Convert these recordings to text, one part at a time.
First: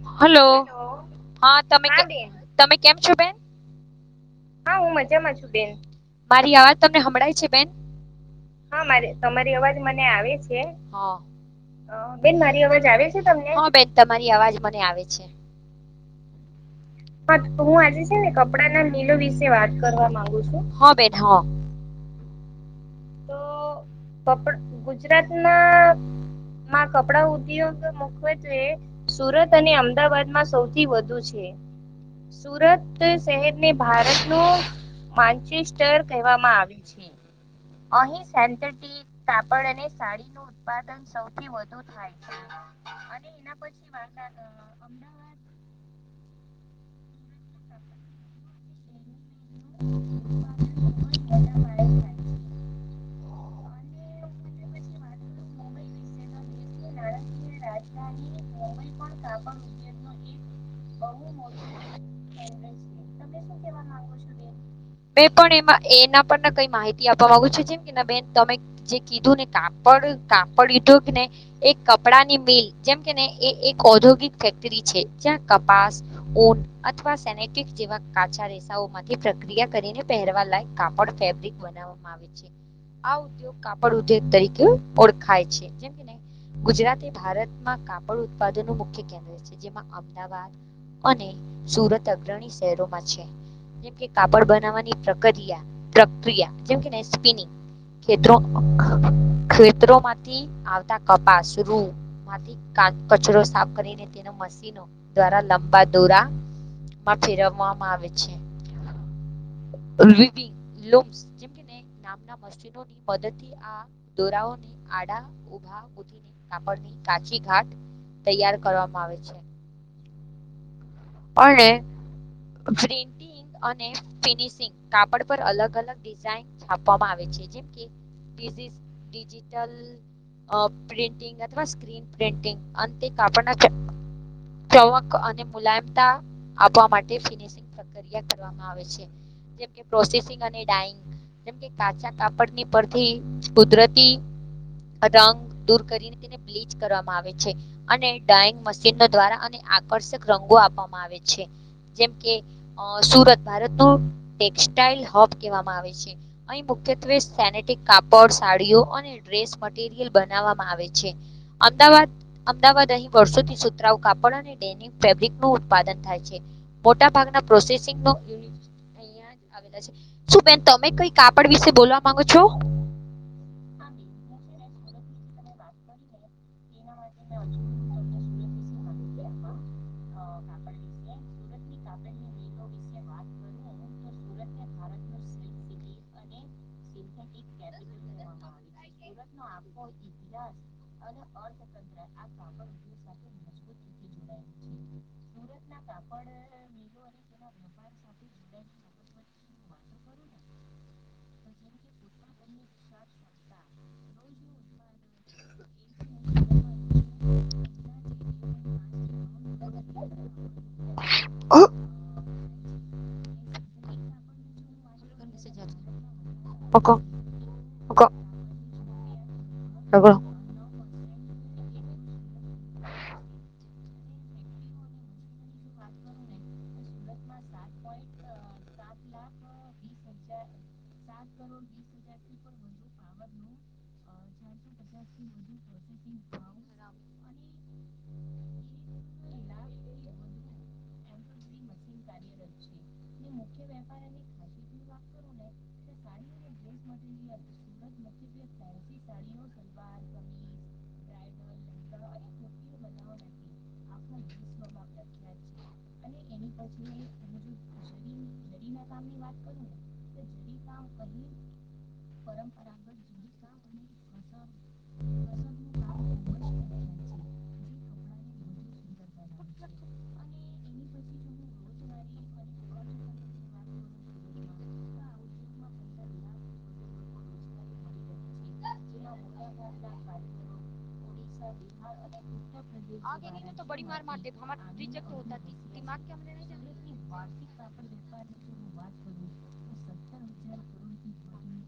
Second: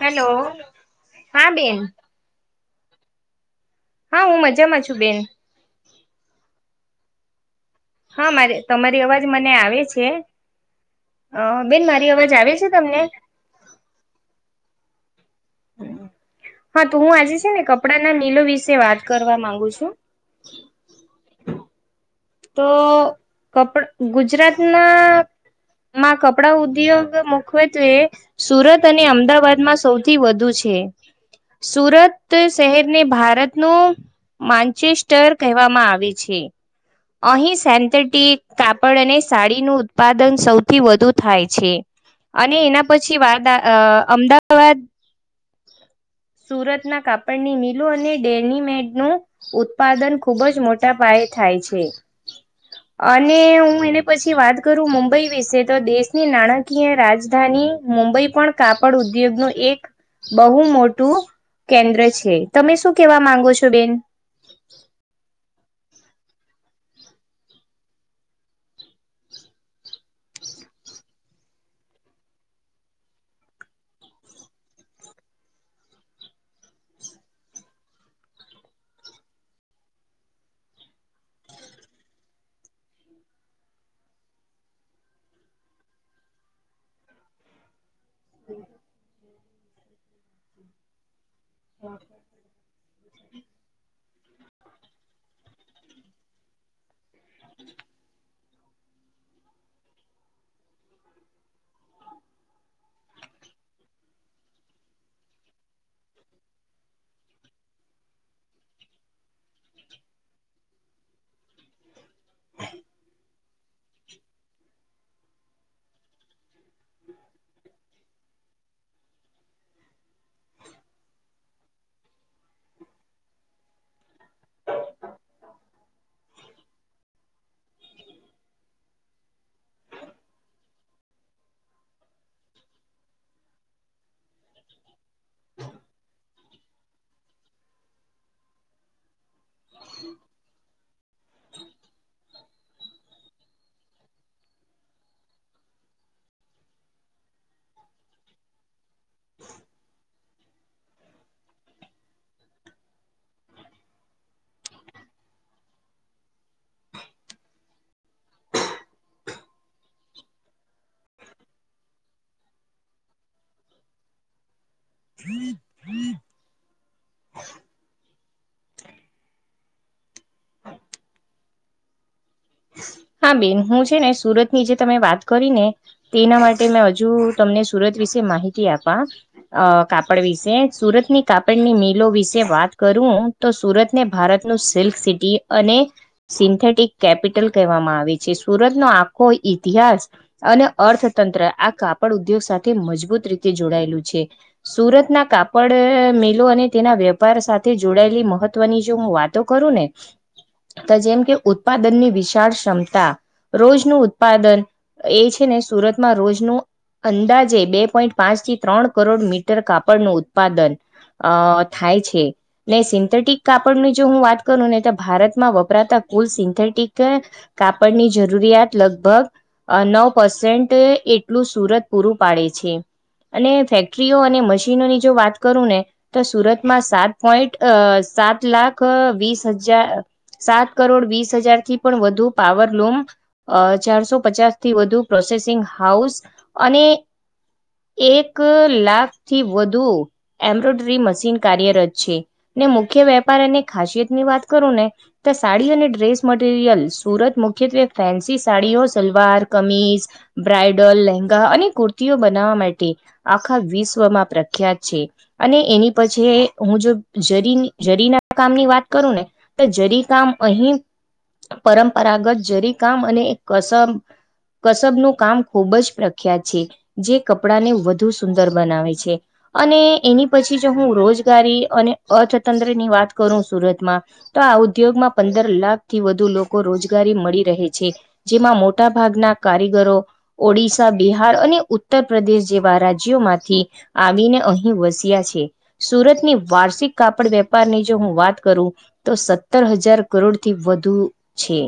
Hello hello હા તમે તમે કેમ છો, બેન હા હું હા મજામાં હુ છું બેન મજામા છુ. મારી આવાજ તમને હભળાય છે, બેન હા મારે તમારી હા અવાજ મને તમારી અવાજ આવે મને છે આવે છે, અ બેન મારી અવાજ બેન આવે મારી છે અવાજ તમને આવે છે. હા બેન તમારી અવાજ મને આવે છે. હમ્મ હુ આજે છેને, મિલો કપડા વિશે ના વાત લનીલો કરવા વિશે માંગુ વાત છું કરવા માંગુ છુ. હા તો તો કપ ગુજરાત કપડ ના ગુજરાતના મા કપડા માં ઉદ્યોગ કપડા મુખવે ઉદ્યોગ તો એ મુખ્યત્વે સુરત અને સુરત અને અમદાવાદમાં સૌથી અમદાવાદમાં વધુ છે, સૌથી વધુ છે સુરત શહેરને સુરત ભારત ન શહેરને ભારતનું માન્ચેસ્ટર કહેવામાં માન્ચેસ્ટર આવે છે. કહેવામાં આવે છે. અહીં અહીં સેન્થેટિક કાપડ સેન્થેટિક અને કાપડ સાડીનુ અને ઉત્પાદન સાડીનું સૌથી ઉત્પાદન વધુ સૌથી થાય છે. વધુ થાય છે. અને એના પછી અને વાત એના પછી વાતા અમદાવાદ સુરતના કાપડની મિલો અને ડેનીમેડનુ ઉત્પાદન ખૂબ જ મોટા પાયે થાય નાણાકીય છે. અને હુ એને પછી વાત કરુ મુબઈ વિશે તો દેશની નાણાકી ય રાજધાની મુંબઈ રાજધાની પણ મુંબઈ પણ કાપડ ઉદ્યોગ ન કાપડ એક ઉદ્યોગનો બહુ મોટ કેન્દ્ર છે તમે શું કેવા માંગો છો, બેન બે પણ એમાં એના પર કઈ માહિતી આપવા ગુ છુ, જેમ કે બેન તમે જે કીધું ને કાપડ કાપડ કીધું કે ને એક કપડા ની મિલ જેમ કે ને એ એક ઔદ્યોગિક ફેક્ટરી છે જ્યાં કપાસ ઓન અથવા સેનેિક જેવા કાા માંથી પ્રક્રિયા કરીને પહેરવા લાયક કાપડ ફેબ્રિક બનાવવામાં આવે આ ઉગ કાપડ ઉગ તરીકે ઓળખાય છે, જેમ ગુજરાત એ ભારતમાં કાપડ ઉત્પાદન નું મુખ્ય કેન્દ્ર જે અમદાવાદ અને સુરત અગ્રણી શહેરોમા છે. જેમ કે કાપડ બનાવવાની પ્રક્રિયા પ્રક્રિયા જેમકેને સ્પિનિ ખ ખેતરોમાંથી સ કચરો સાફ કરીને તે મશન દ્વારા લંબા દોરામાં ફેરવવામાં આવે છે. વિવિંગ લૂમ્સ જેમ કે ને નામના મશનોોની મદદથી આ દોરાઓને આડા ઉીને કાપડની કાચી ઘાટ તૈયાર કરવામાં આવે છે. ઓ ગ્રીન ટ ફિનિશિંગ કાપડ પર અલગ અલગ ડિઝઇન છાપવામાં આવે છેજે. ડીજીિટલ પ્રિન્ટિંગ અથવા સ્ક્રીન પ્રિન્ટિંગ અંત કાપડ ચક અને મુલાયમ આપવા માટે ફિનિશિંગ પ્રક્રિયા કરવામાં આવે છે. જેમ કે પ્રોસેસિંગ અને ડઇંગ. જેમ કે કાચા કાપડની પરથી કુદરતી રંગ દૂર કરીને તેને બ્લીચ કરવામાં આવે છે, અને ડંગ ચિનો દ્વારા અને આકર્ષક રંગો આપવામાં આવે છે. જેમ કે અ સુરત ભારતનુ ટેક્સટાઈલ હબ કહેવામાં આવે છે. અહી મુખ્યત્વે સેનેટિક કાપડ સાડીઓ અને ડ્રેસ યલ બનાવામાં આવે છે. અમદાવાદ અમદાવાદ અહીં વર્ષોથી સુતરા કાપડ અને ડેનંગ ફેબ્રિક ન ઉત્પાદન થાય છે, મોટા ભાગના પ્રોસેસિંગ યુનટ અ શું બેન તમે કઈ કાપડ વિશે બોલવા માંગો છો. હા બેન હુ હા છેને, હું સુરત છે ની ને જે તમે સુરત વાત વિશે તમે કરી ને વાત કરી ને તેના માટે મે તેના હજુ માટે મેં તમને હજુ સુરત તમને વિશે સુરત માહિતી વિશે આપવા માહિતી આપવા કાપડ અ, વિશે કાપડ વિશે સુરતની સ્ાપનની સુરતની મિલો કાપડની વિશે મિલો વાત વિશે કરુ વાત તો કરું હું સુરતને તો ભારતનું સુરતને સિલ્ક ભારતનું સિટી સિલ્ક અને સિટી અને સિન્થેટિક કેપિટલ સિન્થેટિક કહેવામાં આવે છે સુરત નો આવે છે આખો સુરતનો આખો ઇતિહાસ ઇતિહાસ અને અને અર્થતંત્ર આ અર્થતંત્ર કાપડ ઉદ્યોગ કાપડ સાથે ઉદ્યોગ મજબૂત સાથે રીતે મજબૂત જોડાયેલુ છે. રીતે જોડાયેલું છે સુરતના કાપ ડ સુરતના મેલો અને કાપડ તેના મિલો અને વેપાર તેના સાથે વેપાર સાથે જોડાયેલી મહત્વની જો જોડાયેલી હુવાતો બાબતોથી હું કરુ ને વાતો કરું ને તો જેમ કે તો જેમ કે ઉત્પાદન ની વિશાળ ઉત્પાદનની વિશાળ ક્ષમતા ક્ષમતા રોજનું ઉત્પાદન એ છેને, સુરતમા રોજનુ અંદાજે બે પોઈન્ટ પાંચ થી ત્રણ કરોડ મીટર કાપડનુ ઉત્પાદન અ થાય છેને, સિન્થેટિક કાપડની જો હું વાત નેતા ભારતમાં વપરાતા કુલ સિન્થેટિક પકો કે પકો કાપડની જરૂરિયાત લગભગ નવ રગડો પસેન્ટ એટલું સુરત પૂરું પાડે છે અને ફેક્ટરીઓ અને મશીનોની જો વાત કરુ ને તો સુરતમાં સાત પોઈન્ટ સાત લાખ વીસ હજાર સાત કરોડ વીસ હજાર થી. પણ વધુ પાવર લૂમ ચારસો પચાસ થી વધુ પ્રોસેસિંગ હાઉસ અને એક લાખ થી વધુ એમ્બ્રોઇડરી મશીન એમ્બ્રોઇડરી કાર્યરત મશીન છે. કાર્યરત ને છે મુખ્ય ને વેપાર અને મુખ્ય વેપાર ખાસિયત અને ની વાત કરું ખાસીની ને વાત તો કરું ને સાડી અને તો ડ્રેસ સાડી અને ડ્રેસ મરિયલ સુરત મટીરિયલ મુખ્યત્વે સુરત ફેન્સી મુખ્યત્વે સાડીઓ ફેન્સી સલવાર સાડીઓ સલવાર કમીજ કમીઝ બ્રાઈડલ લેંગા બ્રાઇડલ અને લહેંગા કુર્તીઓ અને બનાવવા કુર્તીઓ માટે બનાવવા આખા માટે આખા વિશ્વમાં પ્રખ્યાત વિશ્વમાં છે. પ્રખ્યાત અને એની છે અને પછી એની હું પછી જો જો જરી જરી જરીના કામની જરીના વાત કરું કામની ને વાત તો જરી ને કામ તો જરી અહી કામ અહીં પરંપરાગત જરી પરંપરાગત કામ અને જરી કામ અને કસમ કસર કસબ નું કામ કસરનું ખુબ જ કામ ખૂબ પ્રખ્યાત છે. જે કપડાં ને વધુ કપડાને સુંદર વધુ બનાવે સુંદર છે. બનાવે છે અને એની પછી જો હું એની પછી જો હું રોજગારી અને રોજનારી અર્થતંત્ર ની વાત કરું સુરતમા તો આ ઉદ્યોગમાં પંદર લાખ થી વધુ લોકો રોજગારી મળી રહે છે, જેમાં મોટા ભાગના કારીગરો ઓડિશા બિહાર અને ઉત્તર પ્રદેશ જેવા રાજ્યોમાંથી આવીને અહીં વસ્યા છે. સુરતની વાર્ષિક કાપડ વાર્ષિક વેપારની કાપડ જો હું વાત વેપારની જો કરુ હું વાત તો કરું સત્તર હજાર કરોડથી હજાર વધુ કરોડથી છે વધુની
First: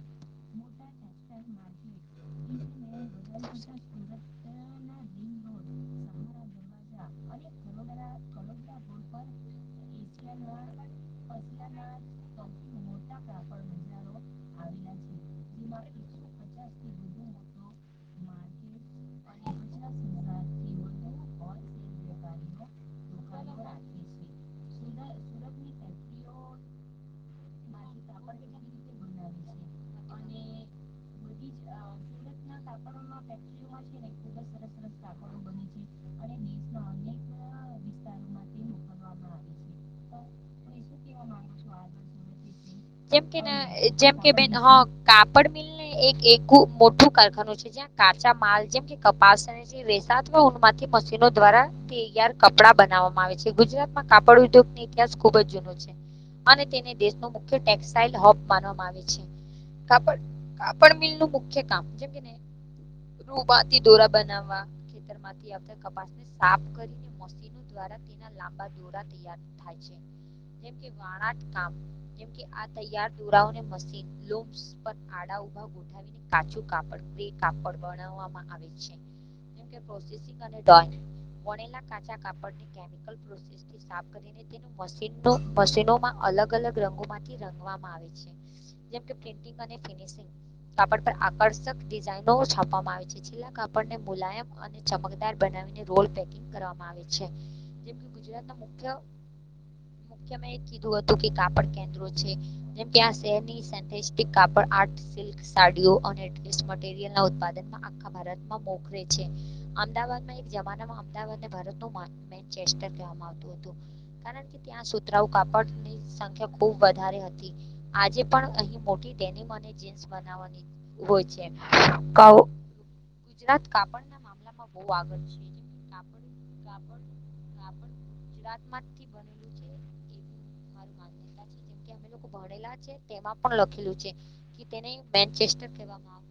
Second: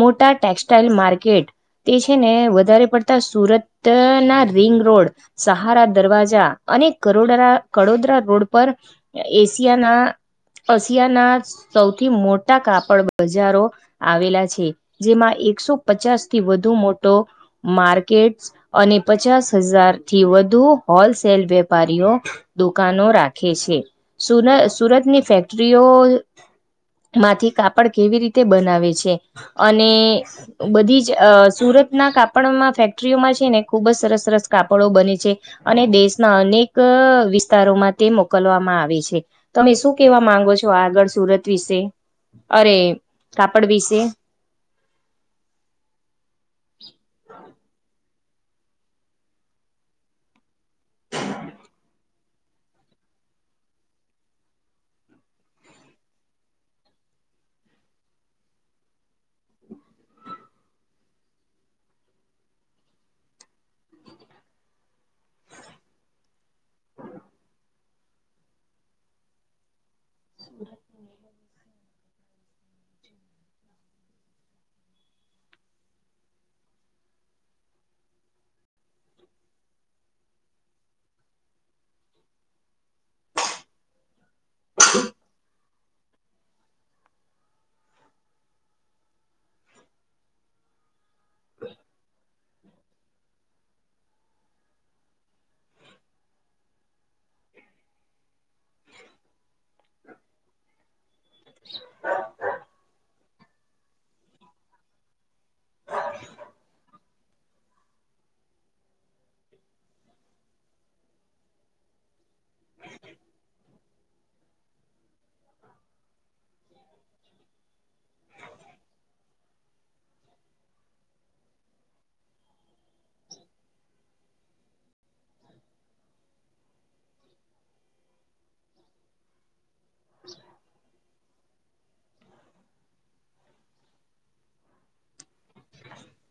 મોટા છે ટેક્સટાઈલ મોટા ટેક્સટાઇલ માર્કેટ માર્કેટ તે છે ને ઇન્ડિયન વધારે બજાર પડતા તથા સુરત ના રિંગ સુરતના road ring road Sahara Sahara Darwaja અને દરવાજા અને કરોડરા કલોડા કડોદરા રોડ પર કલોડા રોડ પર એશિયાના અશિયાના એશિયાના પસિયાના સૌથી મોટા સૌથી કાપડ મોટા બજારો કાપડ બજારો આવેલા છે છે જેમાં એકસો જેમાં પચાસ એકસો થી વધુ પચાસથી મોટો વધુ મોટો માર્કેટ અને પચાસ અને હજાર થી યોજના વધુ સંચાલથી મોટેરા હોલસેલ વેપારીઓ વેપારીઓ દુકાનો રાખે દુકાનો છે સુર છે સુરત સુરતની સુરતની ફેક્ટરીઓ ફેક્ટરીઓ માંથી કાપડ માંથી કેવી રીતે કાપડ બનાવે કેવી રીતે છે, અને બધી જ જ અ, સુરતના સુરતના કાપડમાં કાપડોમાં ફેક્ટરીઓમાં છેને, ખુબ જ છે ને સરસ ખૂબ સરસ કાપડો સરસ બને છે. છે અને અને દેશના અનેક દેશના વિસ્તારોમાં તે વિસ્તારોમાં તે મોકલવામાં આવે છે. મોકલવામાં આવે તમે છે શું તો કેવા માંગો છો તમે શું આગળ સુરત વિશે અરે જેમકે કાપડ વિશે જેમ કે બેન હ કાપડ મિલ ને એક એકું મોટું કારખાનું છે. જ્યાં કાચા માલ જેમ કે કપાસ અને જે રેસામાંથી મશીનો દ્વારા તૈયાર કપડા બનાવવામાં આવે છે ગુજરાત માં કાપડ ઉદ્યોગ ની ઇતિહાસ ખુબ જ જૂનો છે. અને તેને દેશ નો મુખ્ય ટેક્સાઈલ હબ માનવામાં આવે છે. કાપડ કાપડ મિલ નું મુખ્ય કામ જેમ કેને રૂ મા થી દોરા બનાવવા ખેતરમાં થી આવતા કપાસ સાફ કરીને મશીનો દ્વારા તેના લાંબા જોડા તૈયાર થાય છે જેમ કે વણાટકામ આ તૈયાર દોરાઓને [inaudible] પર આડા ઉભા [unintelligible] કાપડ બનાવામાં આવે છે. એની પ્રોસેસ [inaudible] કાચા કાપડની કેમિકલ [inaudible] મશીનોમાં અલગ અલગ રંગોમાં થી રંગવામાં આવે છે જેમ કે પ્રિન્ટિગ અને ફિનિશિંગ કાપડ પર આકર્ષક ડિઝાઈનો છાપવામાં આવે છે જે કાપડને મુલાયમ અને ચમકદાર બનાવીને રોલ પેકિંગ કરવામાં આવે છે. છે જેમાં ગુજરાતના મુખ્ય [unintelligible] [inaudible] કાપડ કેન્દ્રો છે જેમ કે આ શહેરની [inaudible] કાપડ આર્ટ સિલ્ક સાડીઓ અને‌ ડ્રેસ મટીરીયલ ના ઉત્પાદનમાં આખા ભારત માં મોખરે છે અમદાવાદમાં એક જમાનામાં અમદાવાદ અને ભારત [inaudible] કહેવામાં આવતું હતું કારણ કે ત્યાં સુતરાઉ કાપડની સંખ્યા ખૂબ વધારે હતી આજે પણ અહી મોટી [inaudible] [unintelligible] ગુજરાત કાપડ ના [unintelligible] આ પણ ગુજરાતમાંથી બનેલું છે એવી મારું માન્યતા છે જેમ અમે લોકો ભણેલા છે તેમાં પણ લખેલું છે કે તેને મેન્ચેસ્ટર કેવામાં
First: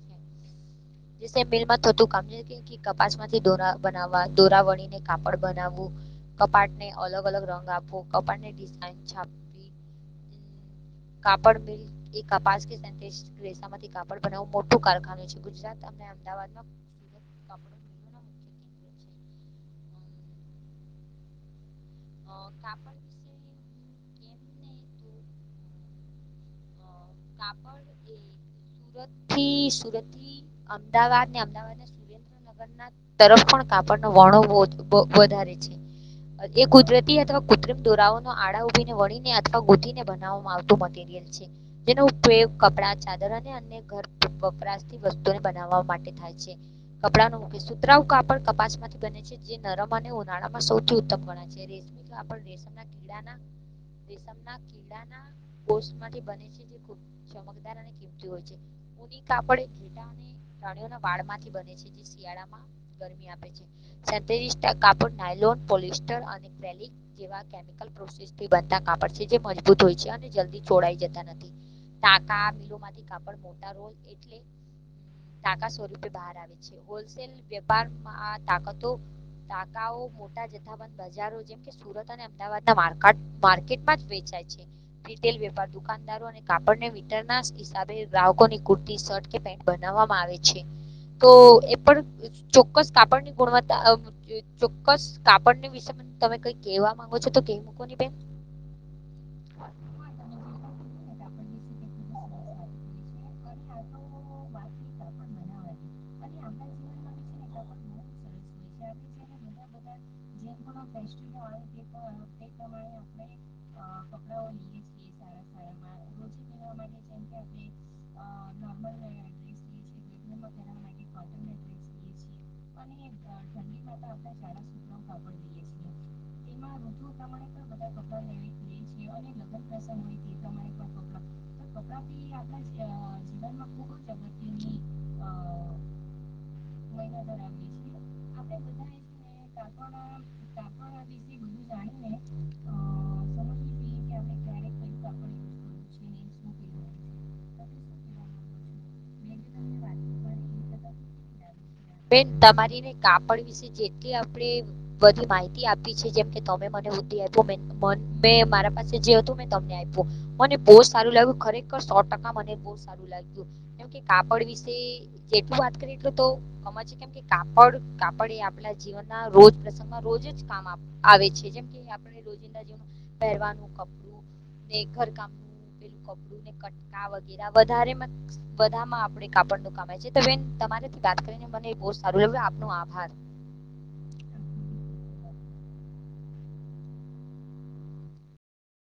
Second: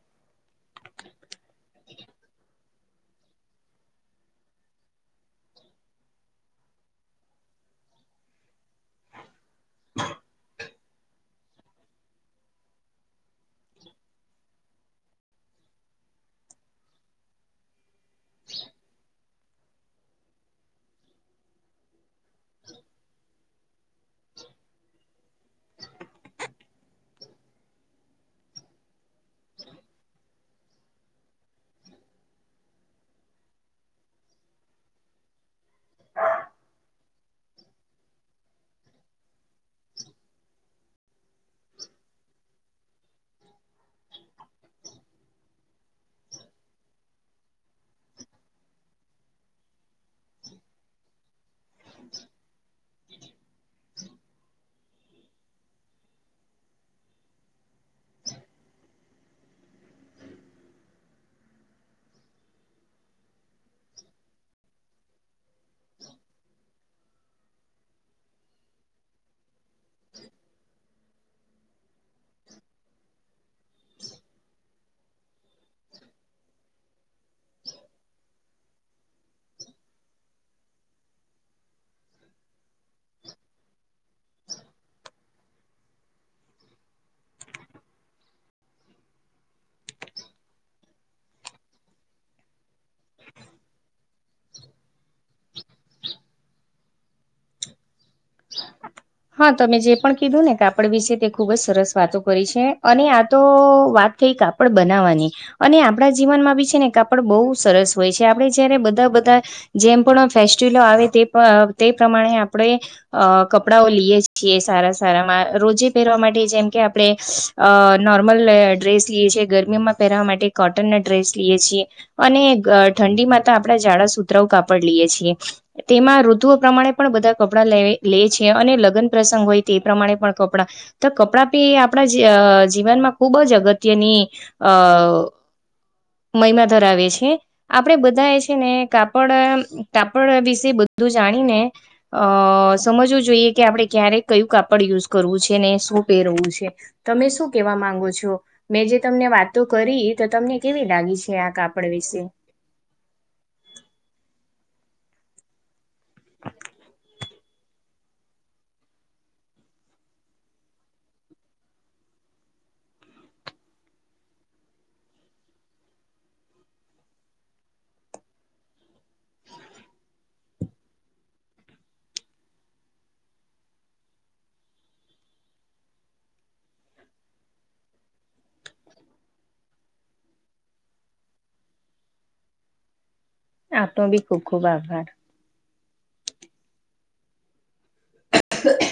[inaudible] [inaudible] મિલ માં થતું કામ [inaudible] કપાસ માંથી દોરા બનાવવા દોરા વણીને કાપડ બનાવવું. કપાટ ને અલગ અલગ રંગ આપવો કપાટ ને ડિઝાઇન છાપવ કાપડ [unintelligible] રેશામાથી કાપડ બનાવુ મોટું કારખાનું છે ગુજરાત અને અમદાવાદમાં સુરત કાપડ મિલોના મુખ્ય કેન્દ્રો છે અ [unintelligible] હ કાપડ વિશે કેમ ને તો [unintelligible] કાપડ એ સુરતથી સુરત થી અમદાવાદ ને અમદાવાદ ને સુરેન્દ્રનગર તરફ પણ કાપડ નો વર્ણો બોવ વધારે છે એ કુદરતી અથવા કૃત્રિમ દોરાઓનો આડા ઉભીને વણીને અથવા ગૂંથીને બનાવવામાં આવતું મટીરિયલ છે. જેનો ઉપયોગ કપડા, ચાદર અને ઘર વપરાશથી વસ્તુને બનાવવા માટે થાય છે. કપડાનુ કે સુતરાઉ કાપડ કપાસ માંથી બને છે જે નરમ અને ઉનાળા માં સૌથી ઉત્તમ ગણાય. છે રેશમી કાપડ રેશમ ના કીડા ના રેશમના કીડાના [inaudible] માથી બને છે જે [inaudible] ચમકદાર અને કીમતી હોય છે [inaudible] કાપડ પ્રાણીઓના વાળ માંથી બને છે જે શિયાળામાં ગરમી આપે છે. સત્રીસ ટકા કાપડ નાયલોન પોલિસ્ટર અને [inaudible] જેવા કેમિકલ પ્રોસેસથી બનતા કાપડ છે જે મ ભુત હોય છે અને જલ્દી ચોડાઈ જતા નથી. ટાકા મિલો માંથી કાપડ મોટા રોલ એટલે ટાકા સ્વરૂપે બહાર આવે છે. હોલસેલ વેપારમાં [inaudible] મોટા જથ્થાબંધ બજારો જેમ કે સુરત અને અમદાવાદ માર્કેટમાં જ વેચાય છે રિટેલ વેપાર દુકાનદાર કાપડને વિતારના હિસાબે ગ્રાહકો ની કુર્તી શર્ટ કે પેન્ટ બનાવવામાં આવે છે તો એ પણ ચોક્કસ કાપડની ગુણવત્તા અ ચોક્કસ કાપડની વિષ તમે કઈ કવા માંગો છો તો કઈ મૂકો બેન હા અને તમે જે પણ ઠંડીમાં કીધું ને તે વિશે તો તે ખૂબ આપણે જ સરસ વાતો કરી છે સારા અને તો વાત થઈ કાપડ બનાવાની અને આપણા જીવનમાં બી છે ને કાપડ બહુ સરસ હોય છે આપણે જયારે બધા બધા જેમ પણ ફેસ્ટિવલો આવે તે તે પ્રમાણે આપણે કપડાઓ લઈએ છીએ સારા સારા રોજે પહેરવા માટે જેમ કે આપણે નોર્મલ ડ્રેસ લઈએ છીએ ગરમીમાં પહેરવા માટે કોટન ના ડ્રેસ લઈએ છીએ અને ઠંડી માં તો આપણે જાડા સૂતરાઓ કાપડી સુતરાઉ લઈએ છીએ કાપડ લઈએ છીએ તેમાં ઋતુઓ તેમાં પ્રમાણે ઋતુ પણ બધા પ્રમાણે કપડા પણ લે બધા લે કપડાં છે લેવી અને લે છે લગ્ન અને પ્રસંગ હોય લગ્ન તે પ્રસંગ પ્રમાણે હોય પણ તે કપડાં પ્રમાણે પણ તો કપડાં તો પી એ કપડાં આપણા બી આપણા જ અ ખૂબ જ જીવનમાં ખૂબ જ અગત્યની અ અગત્યની અ, મહિમા ધરાવે મહિના છે ધરાવીએ આપડે છીએ બધા એ છે આપણે ને બધાએ કાપડ કાપડ વિશે બધું છે ને જાણીને કાપડના કાપડના વિશે બધું જાણીને અ સમજવું સમજવું જોઈએ કે આપણે ક્યારે આપણે કયું ક્યારે કાપડ યુઝ કરવું છે યુઝ ને શું પહેરવું છે પહેરવાનું તમે શું કેવા કહેવા માંગો છો મેં જે છો તમને મેં જે વાતો વાત એ કરી બધા તો તમને કેવી લાગી છે આ કાપડા બેન તમારીને કાપડ વિશે જેટલી આપણે બધી માહિતી આપી છે જેમ કે તમે મને બૂદ્ધિ આપ મને મારા પાસે જે હતું મે તમને આપ્યું મને બહુ જ સારું લાગ્યું ખરેખર સો ટકા મને બહ સારું લાગ્યું કે કાપડ વિશે જેટલું વાત કરી એટલું તો ગત છે કેમ કે કાપડ કાપડ એ આપડા ના રોજ કામ આવે છે જેમ આપણે રના [unintelligible] ઘરકામ ડું ને કટકા વગે વધારે [unintelligible] બધામાં આપણે કાપડ ન કમાય છે તો બેન તમારીથી વાત કરીને મને બ સારું લાગ્યું આપનો આભાર આપનો ભી ખુબ ખુબ આભાર [inaudible]